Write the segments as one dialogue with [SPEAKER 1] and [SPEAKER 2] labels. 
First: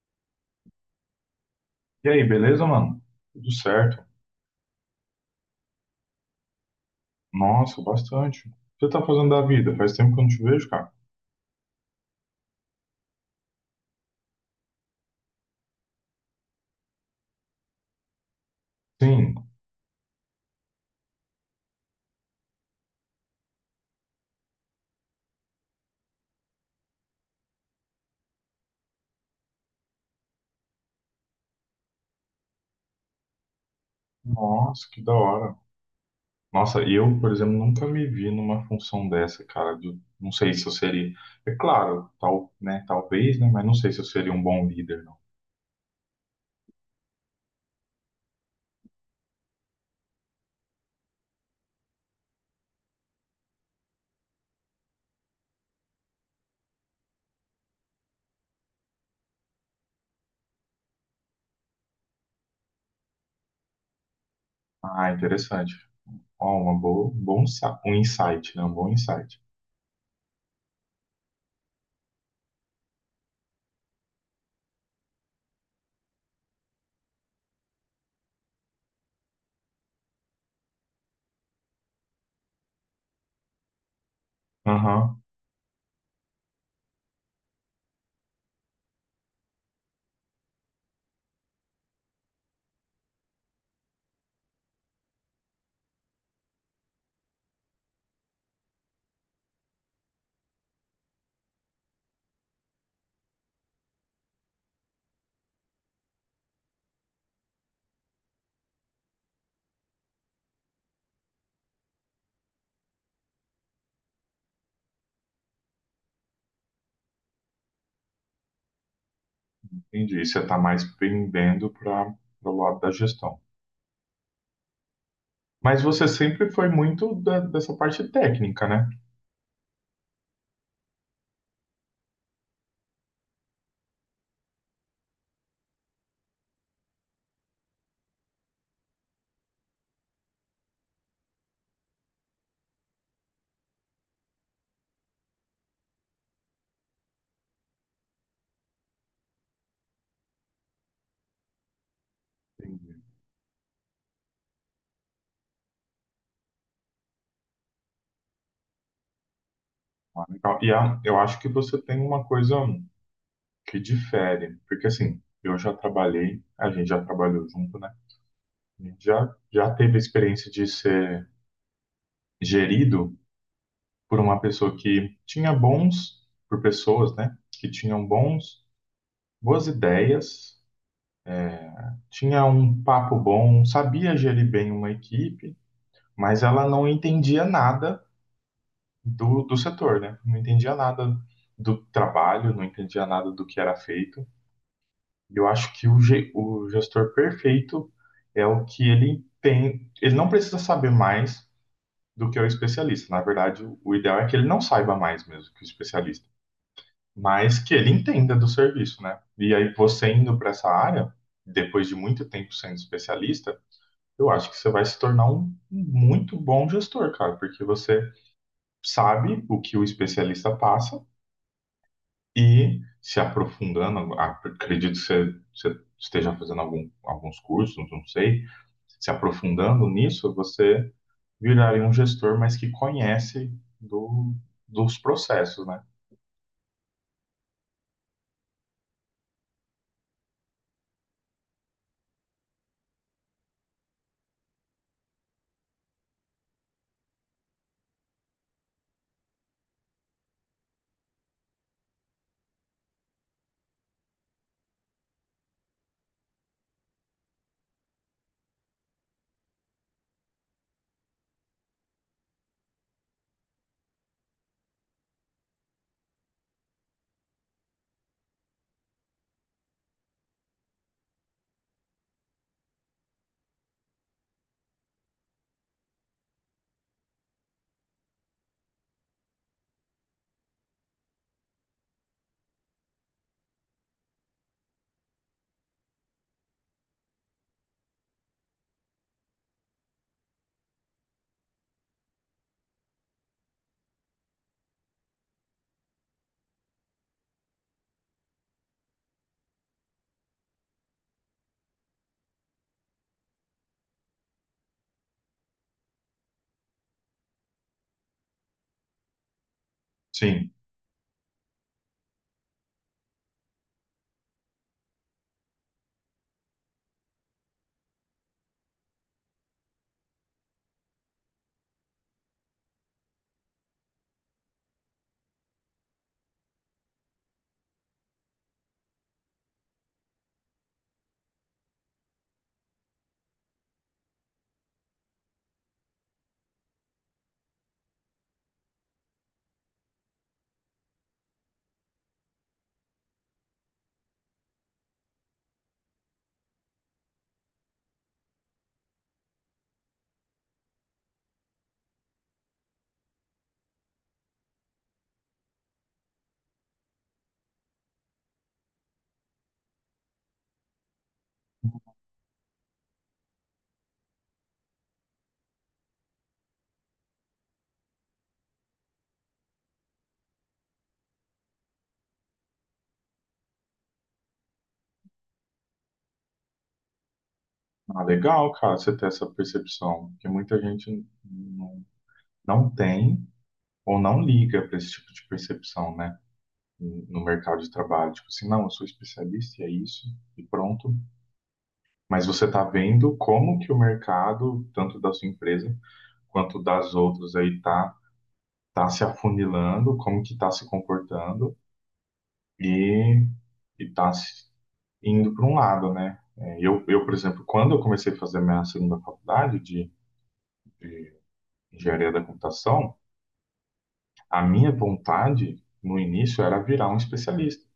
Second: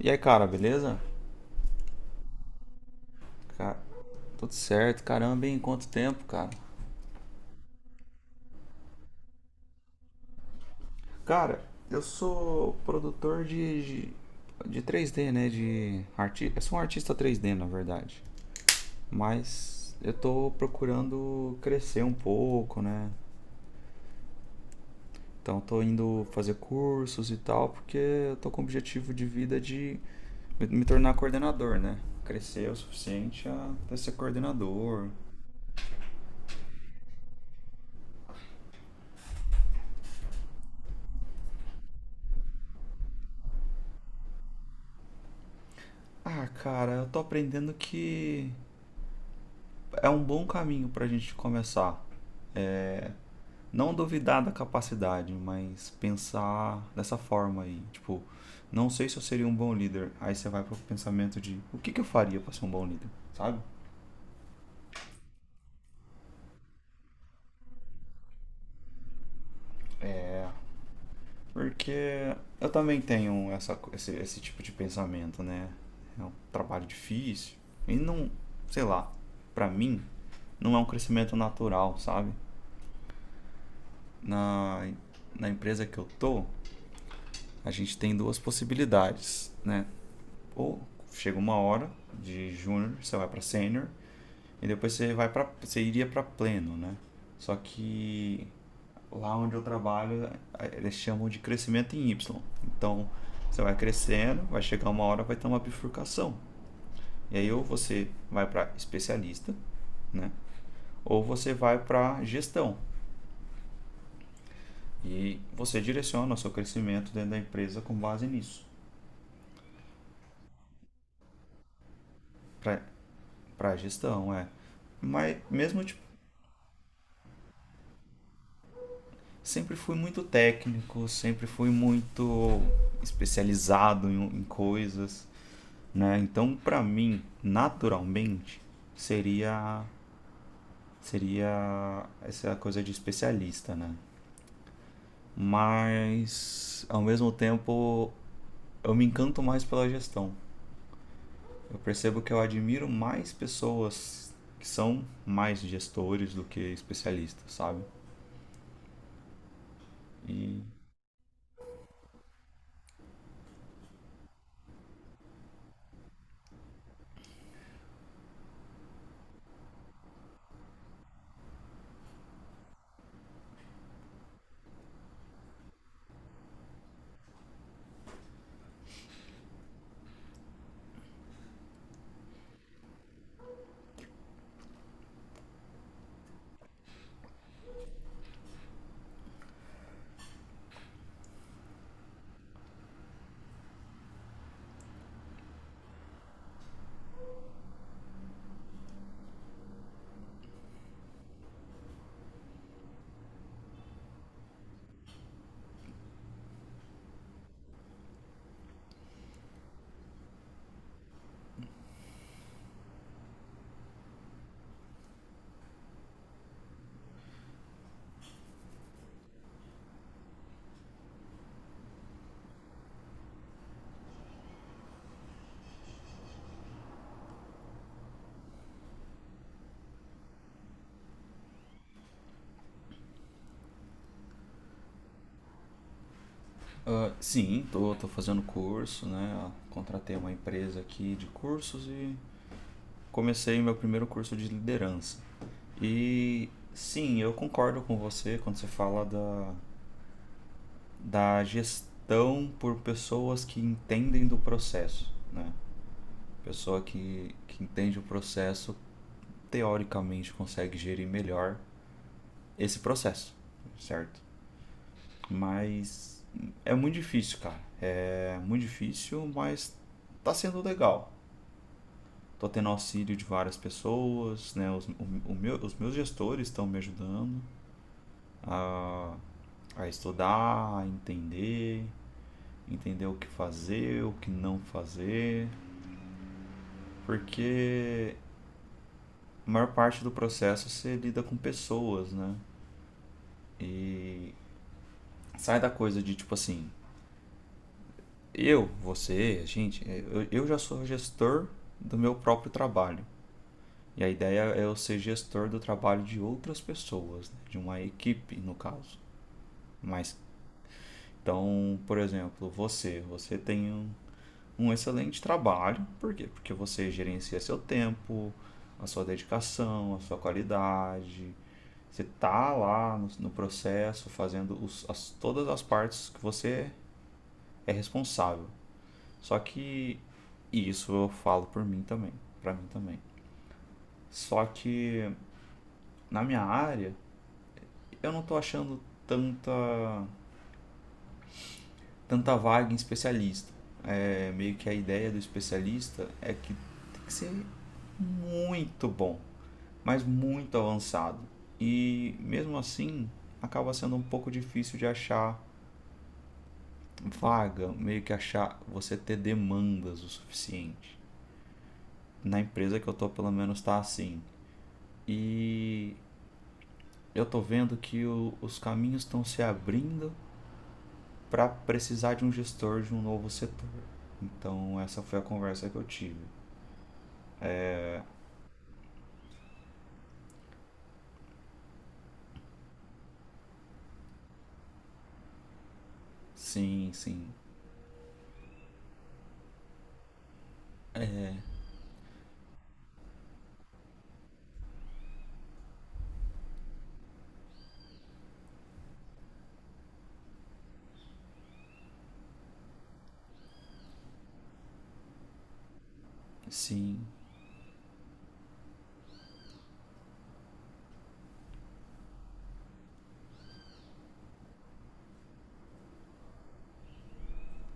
[SPEAKER 1] E aí, cara, beleza?
[SPEAKER 2] E aí, beleza, mano? Tudo
[SPEAKER 1] Cara,
[SPEAKER 2] certo.
[SPEAKER 1] tudo certo, caramba, em quanto tempo, cara?
[SPEAKER 2] Nossa, bastante. O que você tá fazendo da vida? Faz tempo que eu não te vejo, cara.
[SPEAKER 1] Cara, eu sou produtor de 3D, né? Eu sou um artista 3D, na verdade.
[SPEAKER 2] Sim.
[SPEAKER 1] Mas eu tô procurando crescer um pouco, né? Então tô indo fazer cursos e tal, porque eu tô com o objetivo de vida de me tornar coordenador, né? Crescer o suficiente a ser
[SPEAKER 2] Nossa, que
[SPEAKER 1] coordenador.
[SPEAKER 2] da hora. Nossa, e eu, por exemplo, nunca me vi numa função dessa, cara. Não sei se eu seria. É claro, tal, né? Talvez, né? Mas não sei se eu seria um bom líder, não.
[SPEAKER 1] Ah, cara, eu tô aprendendo que é um bom caminho para a gente começar. Não duvidar da capacidade, mas pensar dessa forma aí. Tipo, não sei se eu seria um bom líder. Aí você vai pro pensamento de o que, que eu faria para ser um bom líder, sabe?
[SPEAKER 2] Ah, interessante. Ó, uma boa, bom, insa- um insight, né? Um bom insight.
[SPEAKER 1] Porque eu também tenho esse tipo de pensamento, né? É um trabalho difícil. E não, sei lá, para mim, não é um crescimento natural, sabe? Na,
[SPEAKER 2] Aham,
[SPEAKER 1] na empresa que eu tô, a gente tem duas possibilidades, né? Ou chega uma hora de júnior, você vai para sênior e depois você iria para pleno, né? Só que lá onde eu trabalho, eles chamam de crescimento em Y. Então, você vai crescendo, vai chegar uma hora vai ter uma bifurcação. E aí ou você vai para especialista, né? Ou você vai para gestão. E você direciona o seu crescimento dentro da empresa com base nisso.
[SPEAKER 2] entendi. Você está mais pendendo para o lado da gestão.
[SPEAKER 1] Para gestão, é. Mas
[SPEAKER 2] Mas
[SPEAKER 1] mesmo de
[SPEAKER 2] você sempre foi muito dessa parte técnica, né?
[SPEAKER 1] Sempre fui muito técnico, sempre fui muito especializado em coisas, né? Então, para mim, naturalmente, seria seria essa coisa de especialista, né? Mas ao mesmo tempo, eu me encanto mais pela gestão. Eu percebo que eu admiro
[SPEAKER 2] Entendi.
[SPEAKER 1] mais pessoas que são mais gestores do que especialistas, sabe?
[SPEAKER 2] Ah, legal.
[SPEAKER 1] E
[SPEAKER 2] E eu acho que você tem uma coisa que difere, porque assim, eu já trabalhei, a gente já trabalhou junto, né? A gente já teve a experiência de ser gerido por uma pessoa que tinha bons, por pessoas, né? Que tinham bons, boas ideias, tinha um papo bom, sabia gerir bem uma equipe, mas ela não entendia nada do setor, né? Não entendia nada do trabalho, não entendia nada do que era feito. E eu acho que o gestor perfeito é o que ele tem. Ele não precisa saber mais do que é o especialista. Na verdade, o ideal é que ele não saiba mais mesmo que o especialista, mas que ele entenda do serviço, né? E aí, você indo para essa área, depois de muito tempo sendo especialista, eu acho que você vai se tornar um muito bom gestor, cara, porque você sabe o que o especialista passa e se aprofundando, acredito que você esteja fazendo alguns cursos, não sei, se aprofundando nisso, você viraria um gestor, mas que conhece do, dos processos, né?
[SPEAKER 1] Ah, sim, tô fazendo curso, né? Contratei uma empresa aqui de cursos e comecei meu primeiro curso de liderança. E sim, eu concordo com você quando você fala da gestão por pessoas que entendem do processo, né? Pessoa que entende o processo, teoricamente consegue gerir melhor esse processo, certo? Mas é muito difícil, cara. É muito difícil, mas tá sendo legal. Tô tendo auxílio de várias pessoas, né? Os meus gestores estão me ajudando a, a estudar, a entender, o que fazer, o que não fazer, porque a maior parte do processo você lida com pessoas, né? E sai da coisa de tipo assim, eu, você, a gente, é, eu já sou gestor do meu próprio trabalho. E a ideia é eu ser gestor do trabalho de outras pessoas, né? De uma equipe, no caso. Mas
[SPEAKER 2] Sim.
[SPEAKER 1] Então, por exemplo, você tem um excelente trabalho, por quê? Porque você gerencia seu tempo, a sua dedicação, a sua qualidade. Você está lá no processo fazendo todas as partes que você é responsável. Só que E isso eu falo por mim também, para mim também. Só que na minha área eu não estou achando tanta tanta vaga em especialista. É meio que a ideia do especialista é que tem que ser muito bom, mas muito avançado. E mesmo assim, acaba sendo um pouco difícil de achar vaga, meio que achar você ter demandas o suficiente. Na empresa que eu tô, pelo menos tá assim. E eu tô vendo que os caminhos estão se abrindo para precisar de um gestor de um novo setor. Então, essa foi a conversa que eu tive.
[SPEAKER 2] Ah, legal, cara, você ter essa percepção, porque muita gente não tem ou não liga para esse tipo de percepção, né?
[SPEAKER 1] Sim,
[SPEAKER 2] No
[SPEAKER 1] sim,
[SPEAKER 2] mercado de trabalho. Tipo assim, não, eu sou especialista e é isso, e pronto. Mas você está vendo como que o mercado, tanto da sua empresa, quanto das outras aí tá se afunilando, como que tá se comportando e, e indo para um lado, né? É, eu,
[SPEAKER 1] sim.
[SPEAKER 2] por exemplo, quando eu comecei a fazer minha segunda faculdade de engenharia da computação, a minha vontade no início era virar um especialista.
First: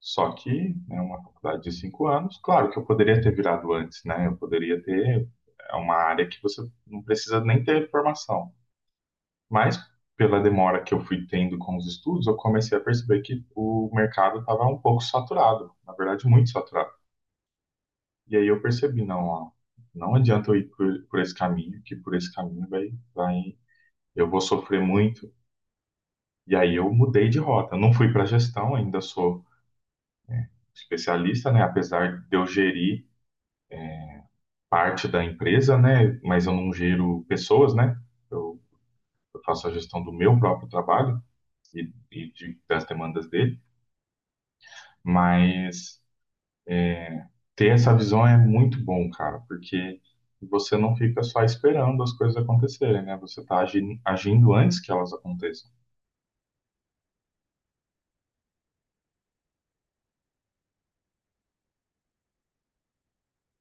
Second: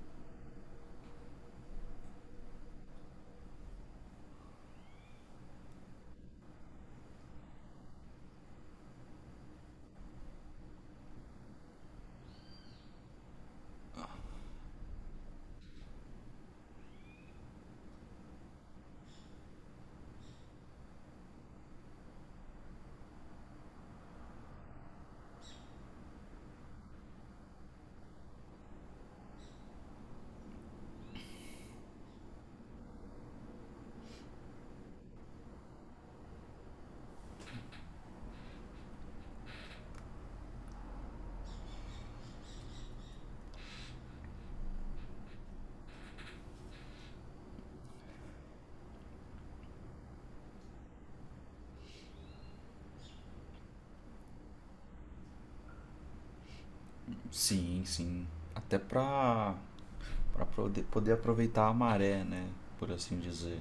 [SPEAKER 2] Só que, né, uma faculdade de 5 anos, claro que eu poderia ter virado antes, né? Eu poderia ter, é uma área que você não precisa nem ter formação. Mas, pela demora que eu fui tendo com os estudos, eu comecei a perceber que o mercado estava um pouco saturado, na verdade, muito saturado. E aí eu percebi, não, ó, não adianta eu ir por esse caminho, que por esse caminho eu vou sofrer muito. E aí eu mudei de rota. Eu não fui para gestão, ainda sou especialista, né? Apesar de eu gerir parte da empresa, né? Mas eu não gero pessoas, né? Eu, eu faço a gestão do meu próprio trabalho e, das demandas dele. Mas ter essa visão é muito bom, cara, porque você não fica só esperando as coisas acontecerem, né? Você está agindo, agindo antes que elas aconteçam.
[SPEAKER 1] Sim, sim. Até pra poder aproveitar a maré, né? Por assim dizer.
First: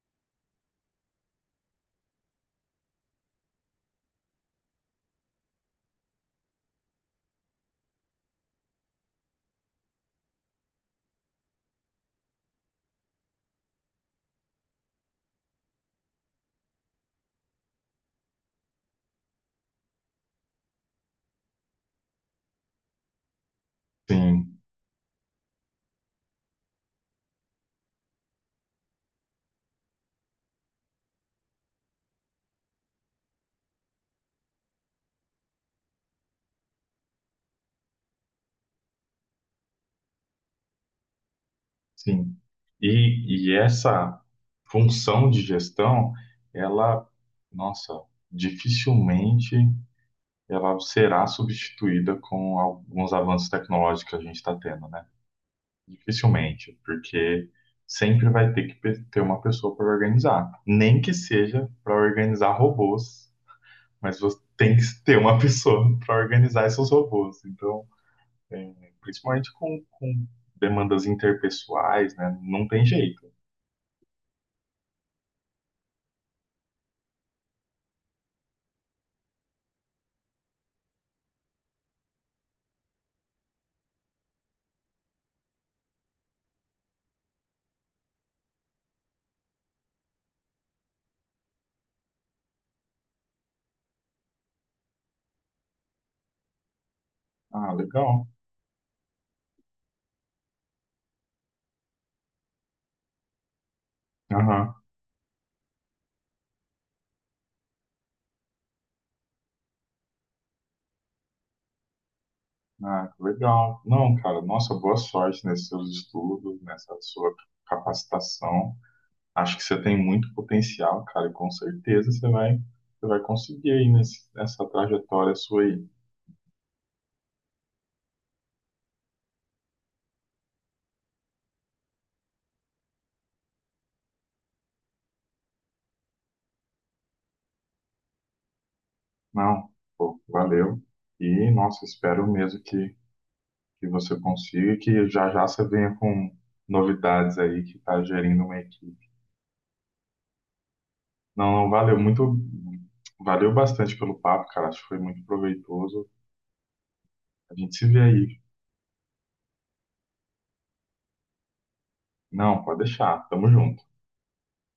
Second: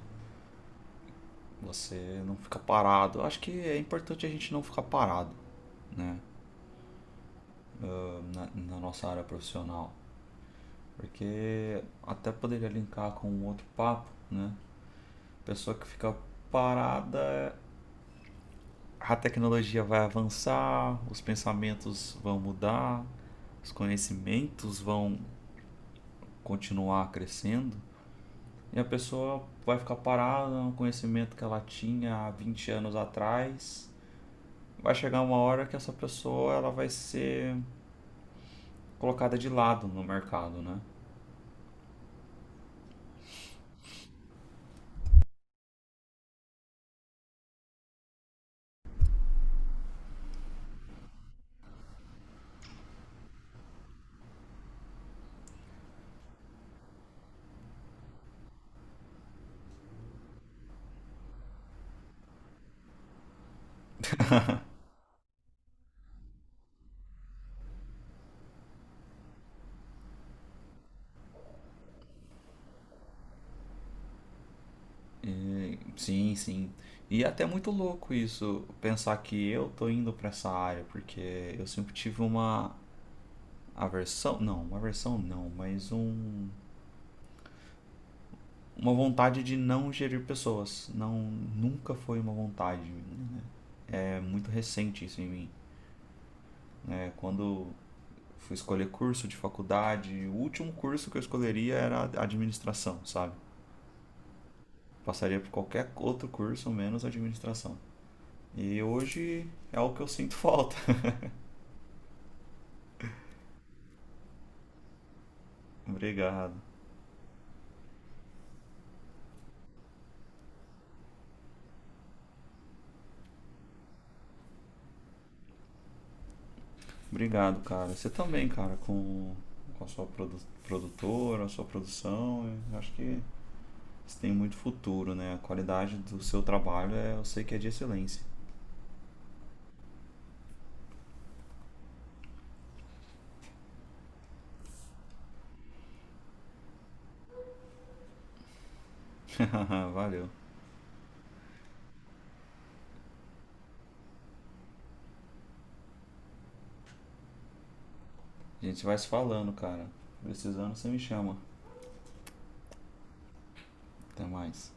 [SPEAKER 1] Você não fica parado. Eu acho que é importante a gente não ficar parado, né? Na nossa área profissional. Porque até poderia linkar com um outro papo, né? Pessoa que fica parada, a tecnologia vai avançar, os pensamentos vão mudar, os
[SPEAKER 2] Sim,
[SPEAKER 1] conhecimentos vão continuar crescendo, e a pessoa vai ficar parada no conhecimento que ela tinha há 20 anos atrás. Vai chegar uma hora que essa pessoa ela vai ser colocada de lado no mercado, né?
[SPEAKER 2] sim. E essa função de gestão, ela, nossa, dificilmente ela será substituída com alguns avanços tecnológicos que a gente está tendo, né? Dificilmente, porque sempre vai ter que ter uma pessoa para organizar, nem que seja para organizar robôs, mas você tem que ter uma pessoa para organizar esses robôs. Então, é, principalmente com demandas interpessoais, né? Não tem jeito.
[SPEAKER 1] Sim, sim. E é até muito louco isso, pensar que eu tô indo pra essa área, porque eu sempre tive uma aversão não, mas uma vontade de não gerir pessoas. Não, nunca foi uma vontade, né? É muito recente isso em mim. É, quando
[SPEAKER 2] Ah, legal.
[SPEAKER 1] fui escolher curso de faculdade. O último curso que eu escolheria era administração, sabe?
[SPEAKER 2] Aham.
[SPEAKER 1] Passaria por qualquer outro curso menos administração. E hoje é o que eu sinto falta.
[SPEAKER 2] Ah, legal. Não, cara, nossa, boa sorte nesses seus
[SPEAKER 1] Obrigado.
[SPEAKER 2] estudos, nessa sua capacitação. Acho que você tem muito potencial, cara, e com certeza você vai conseguir aí nessa trajetória sua aí.
[SPEAKER 1] Obrigado, cara. Você também, cara, com a sua produtora, a sua produção. Eu acho que você tem muito futuro, né? A qualidade do seu trabalho é, eu sei que é de excelência.
[SPEAKER 2] Não, pô, valeu. E, nossa, espero mesmo que você consiga e que já já você venha com novidades aí que tá gerindo uma equipe.
[SPEAKER 1] Valeu.
[SPEAKER 2] Não, não, valeu muito, valeu bastante pelo papo, cara. Acho que foi muito proveitoso. A gente se vê aí.
[SPEAKER 1] A gente vai se falando, cara. Precisando, você me chama.
[SPEAKER 2] Não, pode deixar. Tamo junto.
[SPEAKER 1] Até mais.